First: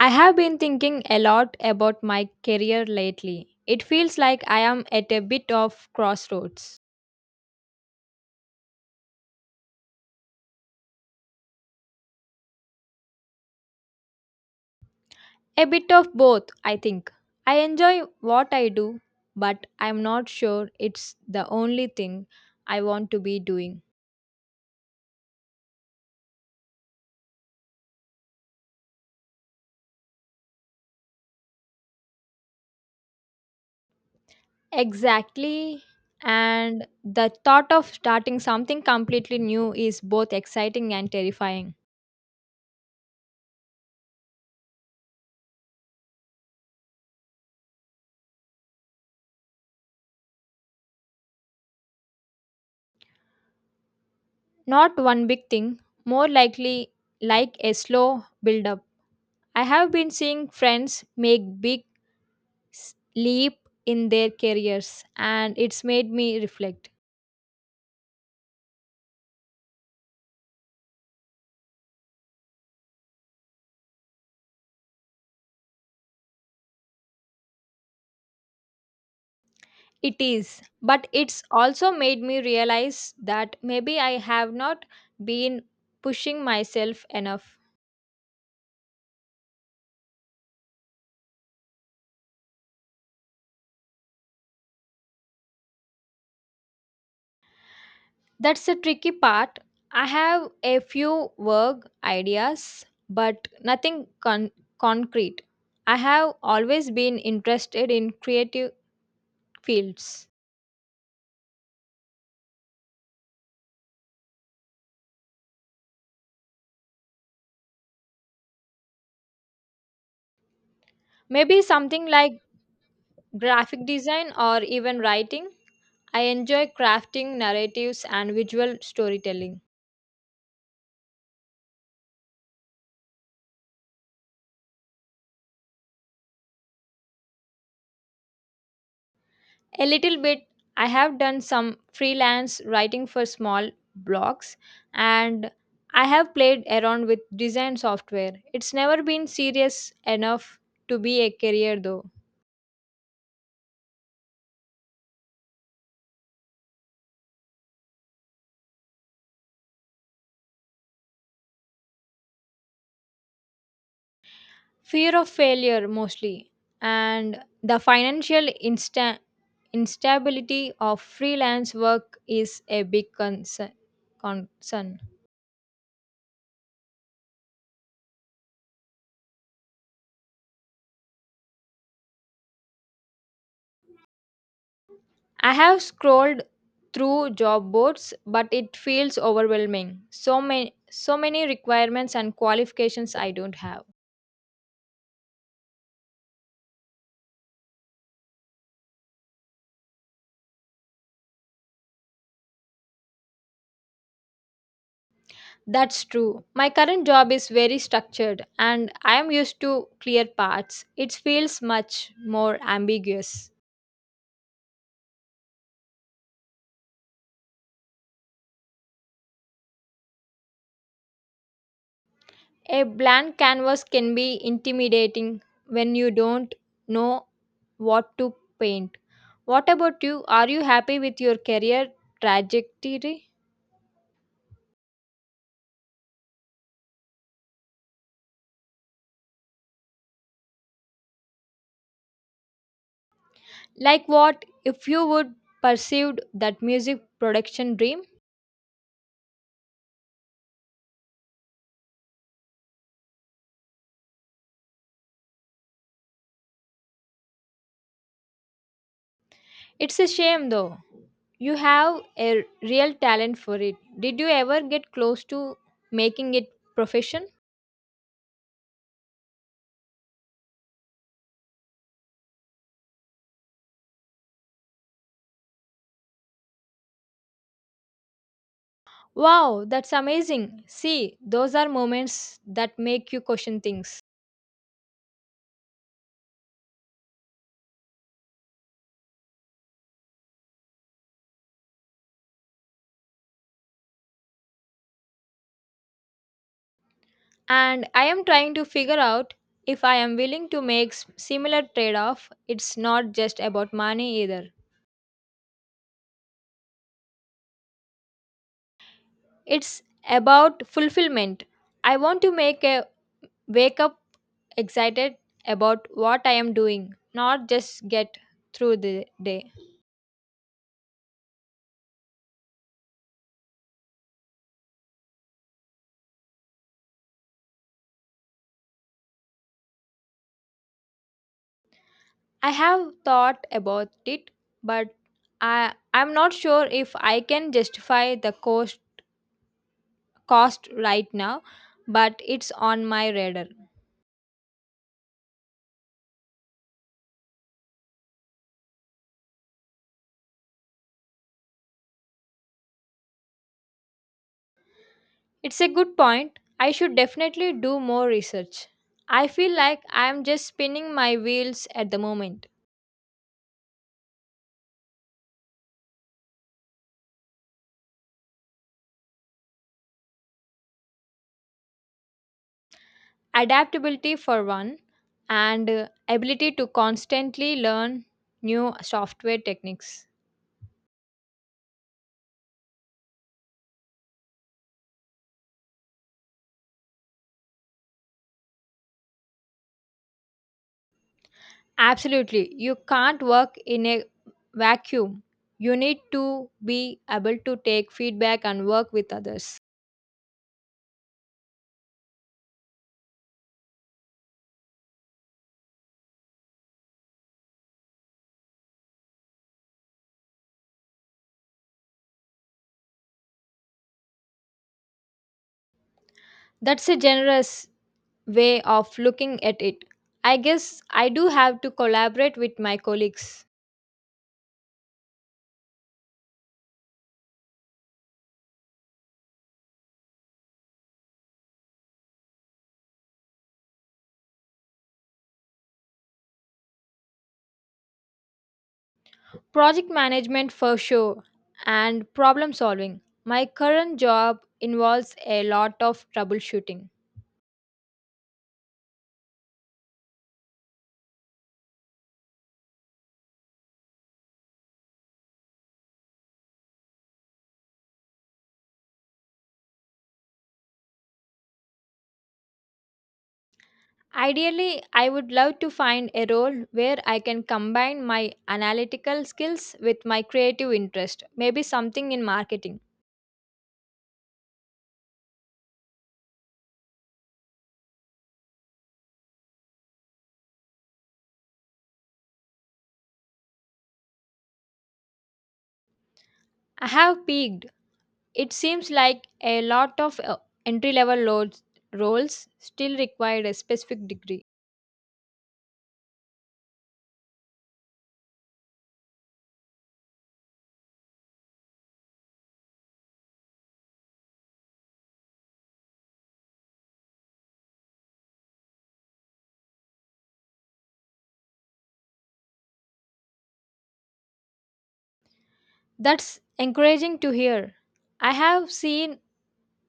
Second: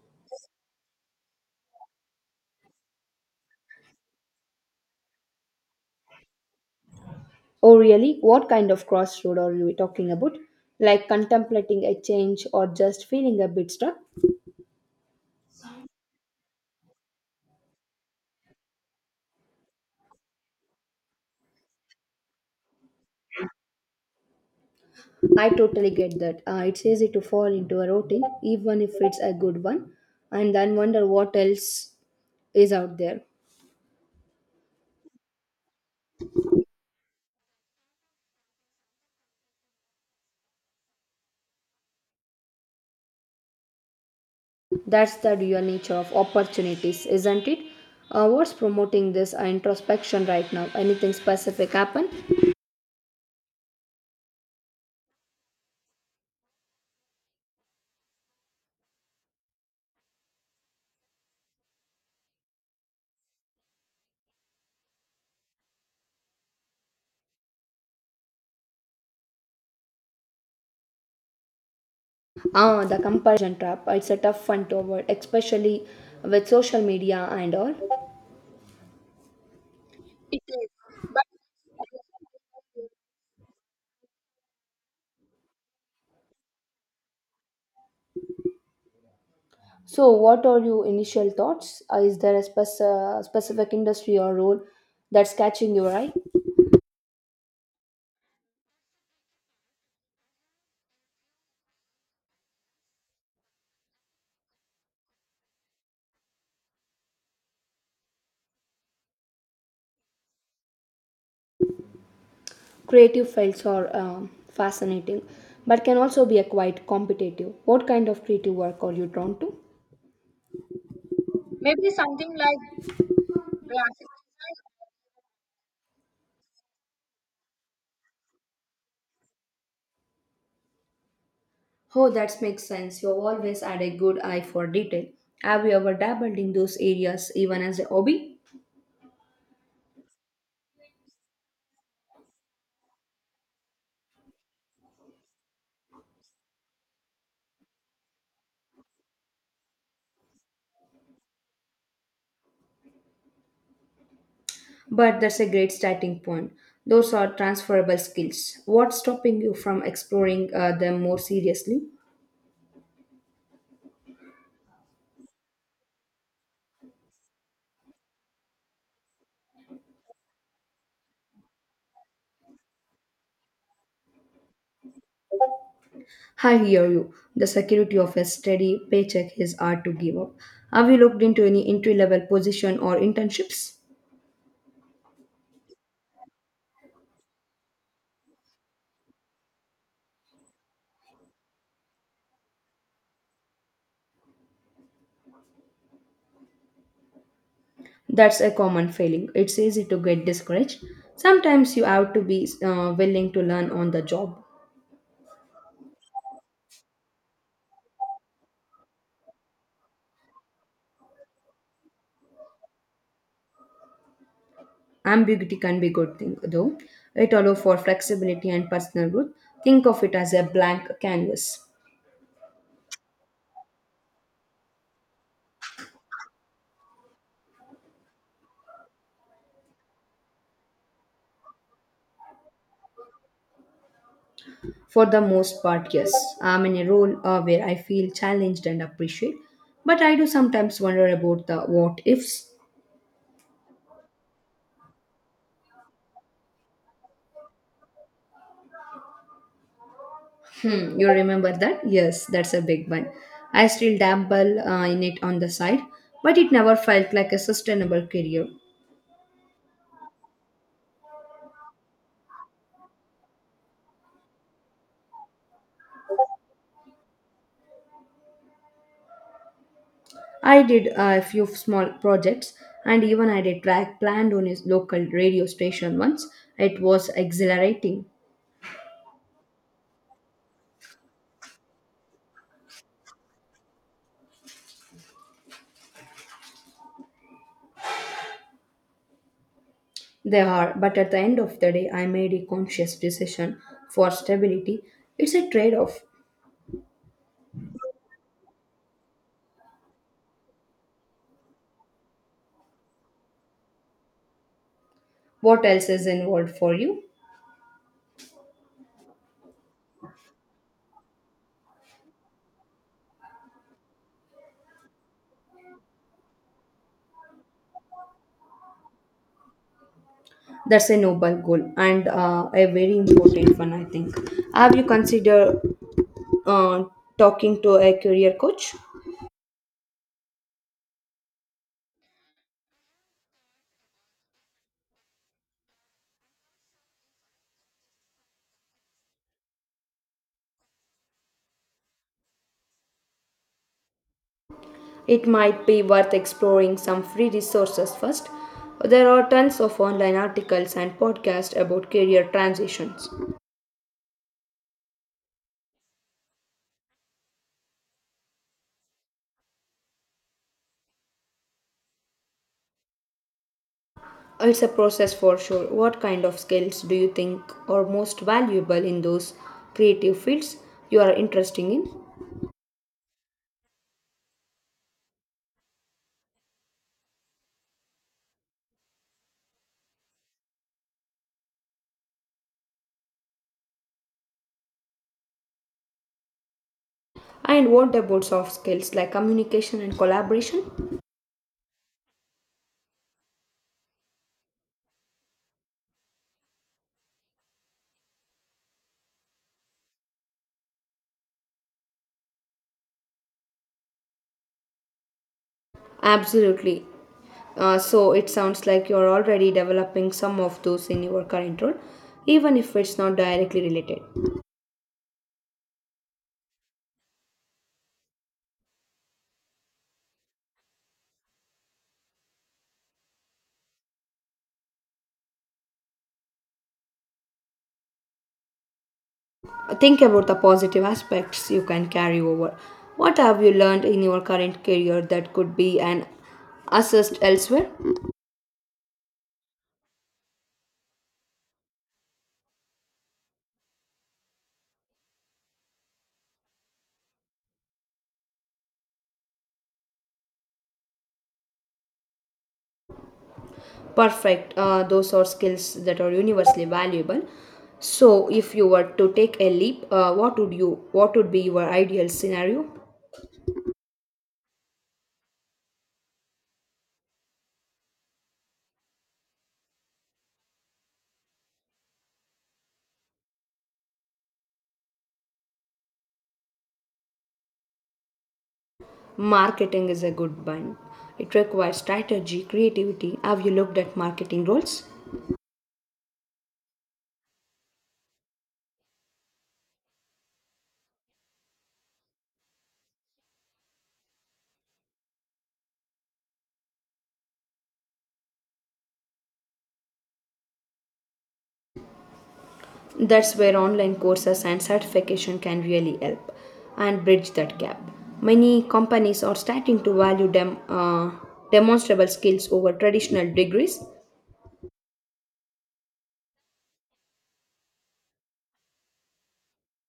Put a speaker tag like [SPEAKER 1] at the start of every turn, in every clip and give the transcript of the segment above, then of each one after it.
[SPEAKER 1] I have been thinking a lot about my career lately. It feels like I am at a bit of crossroads.
[SPEAKER 2] Oh, really? What kind of crossroad are we talking about? Like contemplating a change or just feeling a bit stuck?
[SPEAKER 1] A bit of both, I think. I enjoy what I do, but I'm not sure it's the only thing I want to be doing.
[SPEAKER 2] I totally get that. It's easy to fall into a routine, even if it's a good one, and then wonder what else is out there.
[SPEAKER 1] Exactly. And the thought of starting something completely new is both exciting and terrifying.
[SPEAKER 2] That's the real nature of opportunities, isn't it? What's promoting this introspection right now? Anything specific happen?
[SPEAKER 1] Not one big thing, more likely like a slow build up. I have been seeing friends make big leap in their careers and it's made me reflect.
[SPEAKER 2] Ah, the comparison trap. It's a tough one to avoid, especially with social media and all.
[SPEAKER 1] It
[SPEAKER 2] It
[SPEAKER 1] is,
[SPEAKER 2] is,
[SPEAKER 1] but
[SPEAKER 2] but
[SPEAKER 1] it's also made me realize that maybe I have not been pushing myself enough.
[SPEAKER 2] so, what are your initial thoughts? Is there a specific industry or role that's catching your eye?
[SPEAKER 1] That's the tricky part. I have a few work ideas, but nothing concrete. I have always been interested in creative fields,
[SPEAKER 2] Creative fields are fascinating, but can also be a quite competitive. What kind of creative work are you drawn to?
[SPEAKER 1] maybe something like graphic design or even writing. I enjoy crafting narratives and visual storytelling.
[SPEAKER 2] Oh, that makes sense. You always had a good eye for detail. Have you ever dabbled in those areas even as a hobby?
[SPEAKER 1] A little bit, I have done some freelance writing for small blogs, and I have played around with design software. It's never been serious enough to be a career though.
[SPEAKER 2] But that's a great starting point. Those are transferable skills. What's stopping you from exploring them more seriously?
[SPEAKER 1] Fear of failure mostly, and the financial instability of freelance work is a big concern.
[SPEAKER 2] I hear you. The security of a steady paycheck is hard to give up. Have you looked into any entry level position or internships?
[SPEAKER 1] I have scrolled through job boards, but it feels overwhelming. So many requirements and qualifications I don't have.
[SPEAKER 2] That's a common failing. It's easy to get discouraged. Sometimes you have to be willing to learn on the job.
[SPEAKER 1] That's true. My current job is very structured and I am used to clear paths. It feels much more ambiguous.
[SPEAKER 2] Ambiguity can be a good thing, though. It allows for flexibility and personal growth. Think of it as a blank canvas.
[SPEAKER 1] A blank canvas can be intimidating when you don't know what to paint. What about you? Are you happy with your career trajectory?
[SPEAKER 2] For the most part, yes, I'm in a role where I feel challenged and appreciated, but I do sometimes wonder about the what ifs.
[SPEAKER 1] Like what if you would pursued that music production dream?
[SPEAKER 2] Hmm, you remember that? Yes, that's a big one. I still dabble in it on the side, but it never felt like a sustainable career.
[SPEAKER 1] It's a shame though. You have a real talent for it. Did you ever get close to making it profession?
[SPEAKER 2] I did a few small projects, and even I did track planned on his local radio station once. It was exhilarating.
[SPEAKER 1] Wow, that's amazing. See, those are moments that make you question things.
[SPEAKER 2] They are, but at the end of the day, I made a conscious decision for stability. It's a trade off.
[SPEAKER 1] And I am trying to figure out if I am willing to make similar trade-off. It's not just about money either.
[SPEAKER 2] What else is involved for you?
[SPEAKER 1] It's about fulfillment. I want to make a wake up excited about what I am doing, not just get through the day.
[SPEAKER 2] That's a noble goal and a very important one, I think. Have you considered uh, talking to a career coach.
[SPEAKER 1] I have thought about it, but I'm not sure if I can justify the cost right now, but it's on my radar.
[SPEAKER 2] It might be worth exploring some free resources first. There are tons of online articles and podcasts about career transitions.
[SPEAKER 1] It's a good point. I should definitely do more research. I feel like I am just spinning my wheels at the moment.
[SPEAKER 2] It's a process for sure. What kind of skills do you think are most valuable in those creative fields you are interested in?
[SPEAKER 1] Adaptability for one, and ability to constantly learn new software techniques.
[SPEAKER 2] And what about soft skills like communication and collaboration?
[SPEAKER 1] Absolutely. You can't work in a vacuum. You need to be able to take feedback and work with others.
[SPEAKER 2] Absolutely. So it sounds like you're already developing some of those in your current role, even if it's not directly related.
[SPEAKER 1] That's a generous way of looking at it. I guess I do have to collaborate with my colleagues.
[SPEAKER 2] Think about the positive aspects you can carry over. What have you learned in your current career that could be an assist elsewhere?
[SPEAKER 1] Project management for sure, and problem solving. My current job involves a lot of troubleshooting.
[SPEAKER 2] Perfect. Those are skills that are universally valuable. So, if you were to take a leap, What would be your ideal scenario?
[SPEAKER 1] Ideally, I would love to find a role where I can combine my analytical skills with my creative interest, maybe something in marketing.
[SPEAKER 2] Marketing is a good one. It requires strategy, creativity. Have you looked at marketing roles?
[SPEAKER 1] I have peaked. It seems like a lot of entry level roles still require a specific degree.
[SPEAKER 2] That's where online courses and certification can really help and bridge that gap. Many companies are starting to value demonstrable skills over traditional degrees.
[SPEAKER 1] That's encouraging to hear. I have seen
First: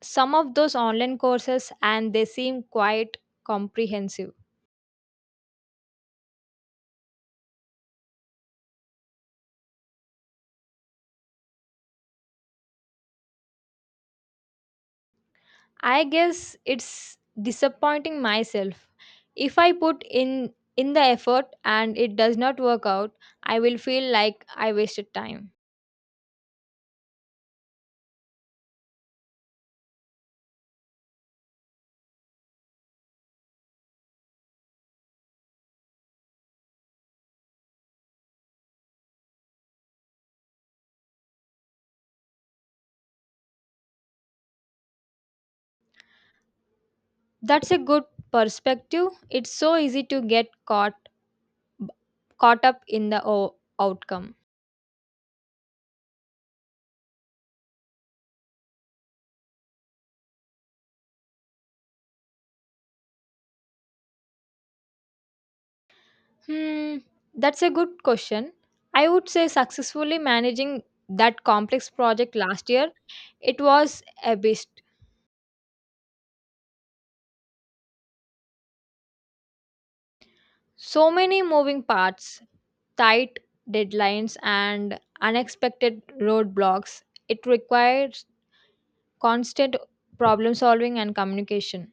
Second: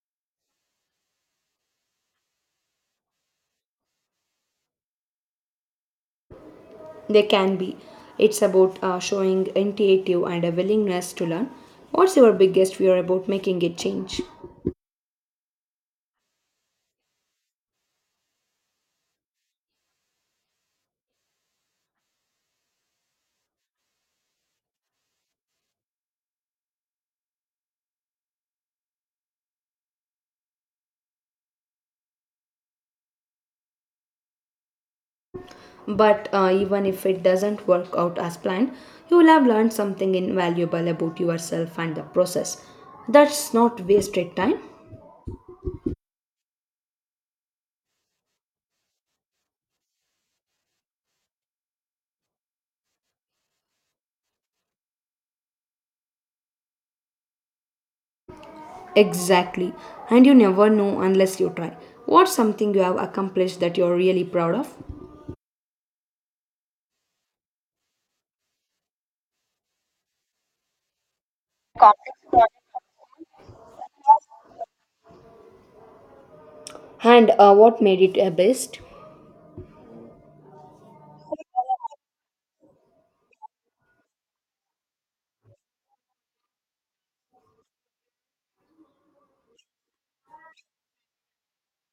[SPEAKER 1] some of those online courses and they seem quite comprehensive.
[SPEAKER 2] They can be. It's about showing initiative and a willingness to learn. What's your biggest fear about making a change?
[SPEAKER 1] I guess it's disappointing myself. If I put in the effort and it does not work out, I will feel like I wasted time.
[SPEAKER 2] But even if it doesn't work out as planned, you will have learned something invaluable about yourself and the process. That's not wasted time.
[SPEAKER 1] That's a good perspective. It's so easy to get caught up in the outcome.
[SPEAKER 2] Exactly. And you never know unless you try. What's something you have accomplished that you're really proud of?
[SPEAKER 1] Hmm, that's a good question. I would say successfully managing that complex project last year, it was a beast.
[SPEAKER 2] And what made it a best?
[SPEAKER 1] So many moving parts, tight deadlines, and unexpected roadblocks. It requires constant problem solving and communication.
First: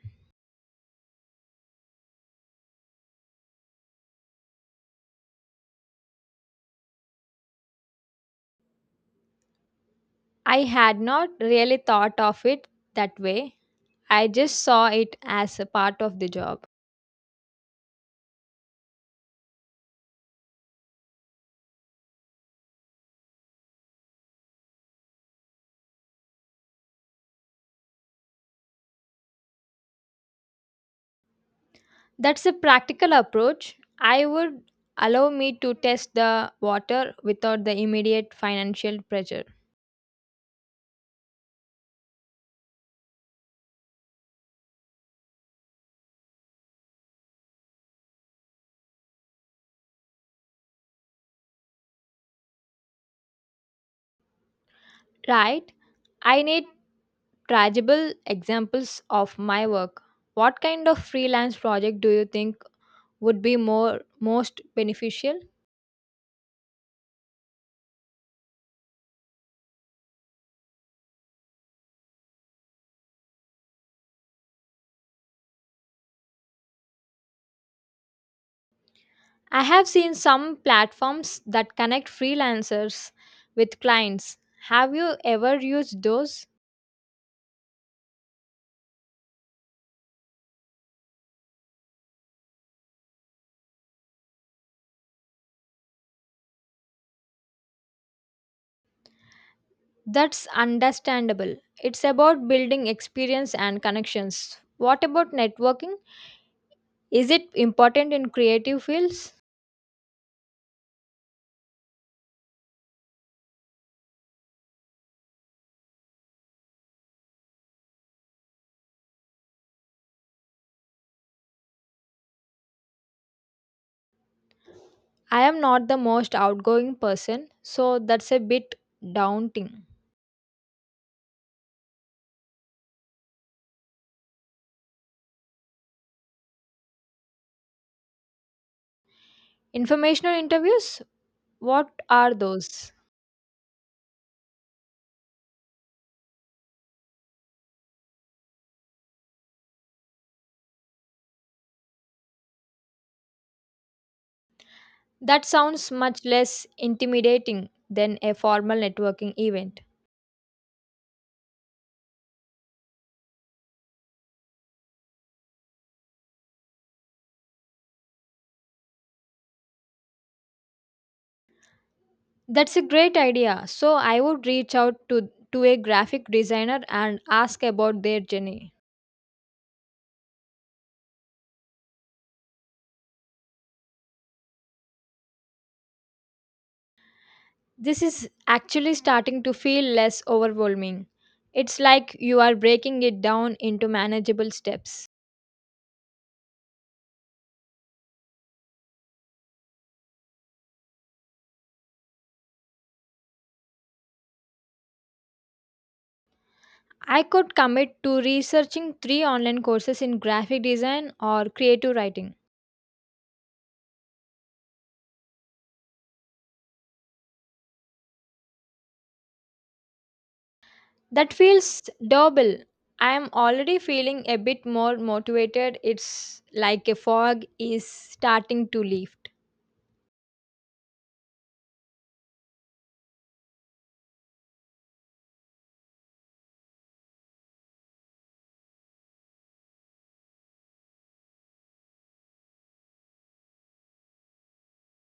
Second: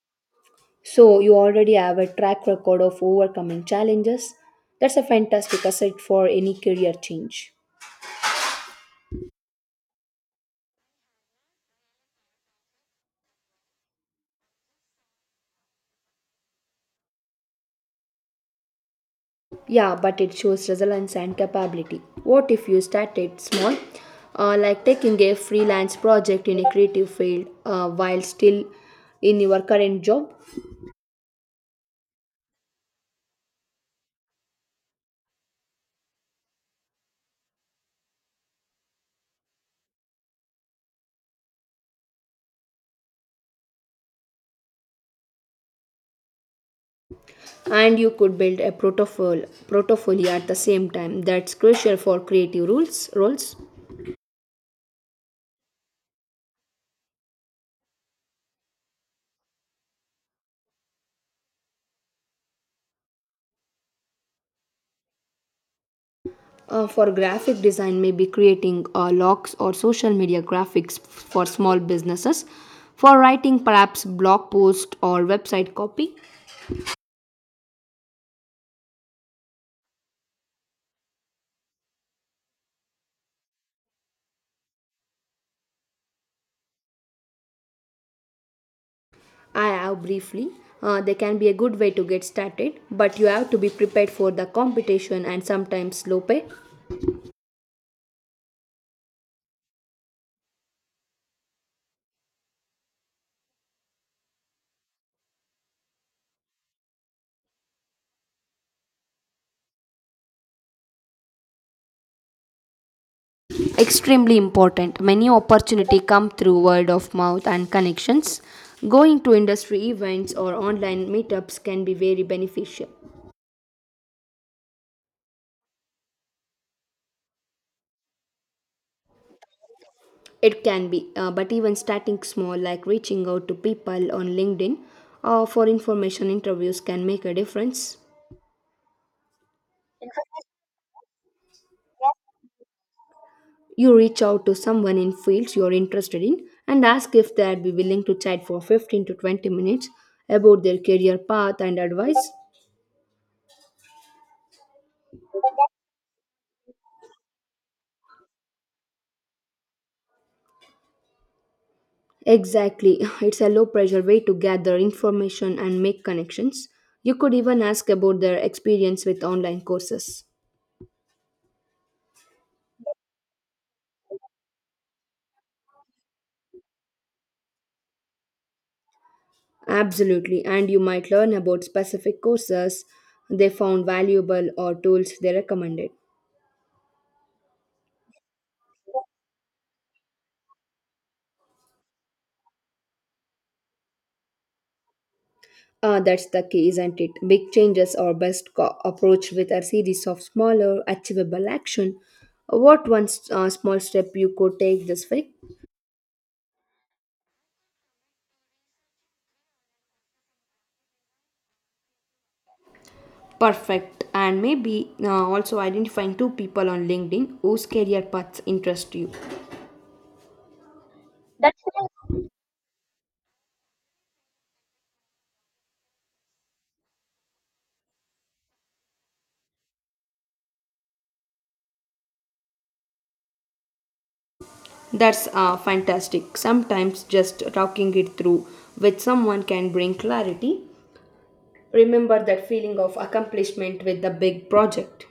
[SPEAKER 2] So, you already have a track record of overcoming challenges. That's a fantastic asset for any career change.
[SPEAKER 1] I had not really thought of it that way. I just saw it as a part of the job.
[SPEAKER 2] Yeah, but it shows resilience and capability. What if you started small, like taking a freelance project in a creative field while still in your current job,
[SPEAKER 1] That's a practical approach. I would allow me to test the water without the immediate financial pressure.
[SPEAKER 2] and you could build a portfolio at the same time. That's crucial for creative rules roles.
[SPEAKER 1] Right? I need tangible examples of my work. What kind of freelance project do you think would be more most beneficial?
[SPEAKER 2] For graphic design, maybe creating logs or social media graphics for small businesses. For writing, perhaps blog post or website copy.
[SPEAKER 1] I have seen some platforms that connect freelancers with clients. Have you ever used those?
[SPEAKER 2] I have briefly. They can be a good way to get started, but you have to be prepared for the competition and sometimes low pay.
[SPEAKER 1] That's understandable. It's about building experience and connections. What about networking? Is it important in creative fields?
[SPEAKER 2] Extremely important. Many opportunity come through word of mouth and connections. Going to industry events or online meetups can be very beneficial.
[SPEAKER 1] I am not the most outgoing person, so that's a bit daunting.
[SPEAKER 2] It can be, but even starting small, like reaching out to people on LinkedIn for information interviews, can make a difference.
[SPEAKER 1] Informational interviews? What are those?
[SPEAKER 2] You reach out to someone in fields you're interested in and ask if they'd be willing to chat for 15 to 20 minutes about their career path and advice.
[SPEAKER 1] That sounds much less intimidating than a formal networking event.
[SPEAKER 2] Exactly, it's a low pressure way to gather information and make connections. You could even ask about their experience with online courses.
[SPEAKER 1] That's a great idea. So I would reach out to a graphic designer and ask about their journey.
[SPEAKER 2] Absolutely, and you might learn about specific courses they found valuable or tools they recommended.
[SPEAKER 1] This is actually starting to feel less overwhelming. It's like you are breaking it down into manageable steps.
[SPEAKER 2] Ah, that's the key, isn't it? Big changes are best approached with a series of smaller, achievable action. What one small step you could take this week?
[SPEAKER 1] I could commit to researching three online courses in graphic design or creative writing.
[SPEAKER 2] Perfect. And maybe also identifying two people on LinkedIn whose career paths interest you.
[SPEAKER 1] That feels double. I am already feeling a bit more motivated. It's like a fog is starting to lift.
[SPEAKER 2] That's fantastic. Sometimes just talking it through with someone can bring clarity. Remember that feeling of accomplishment with the big project.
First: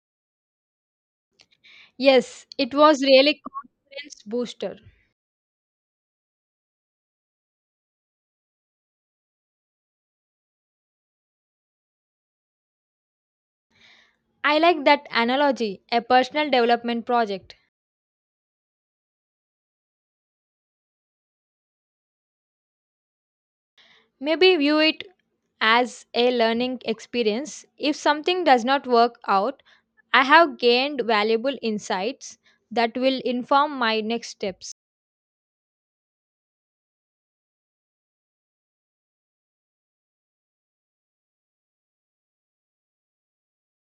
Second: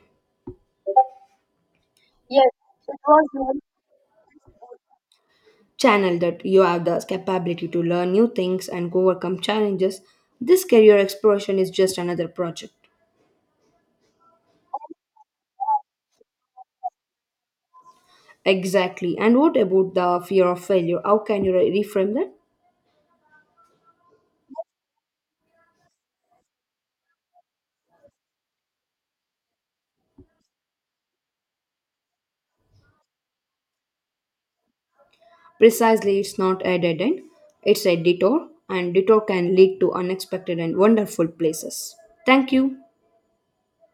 [SPEAKER 1] Yes, it was really confidence booster.
[SPEAKER 2] Channel that you have the capability to learn new things and overcome challenges, this career exploration is just another project.
[SPEAKER 1] I like that analogy, a personal development project.
[SPEAKER 2] Exactly. And what about the fear of failure? How can you reframe that?
[SPEAKER 1] Maybe view it as a learning experience. If something does not work out, I have gained valuable insights that will inform my next steps.
[SPEAKER 2] Precisely, it's not a dead end, it's a detour, and detour can lead to unexpected and wonderful places. Thank you.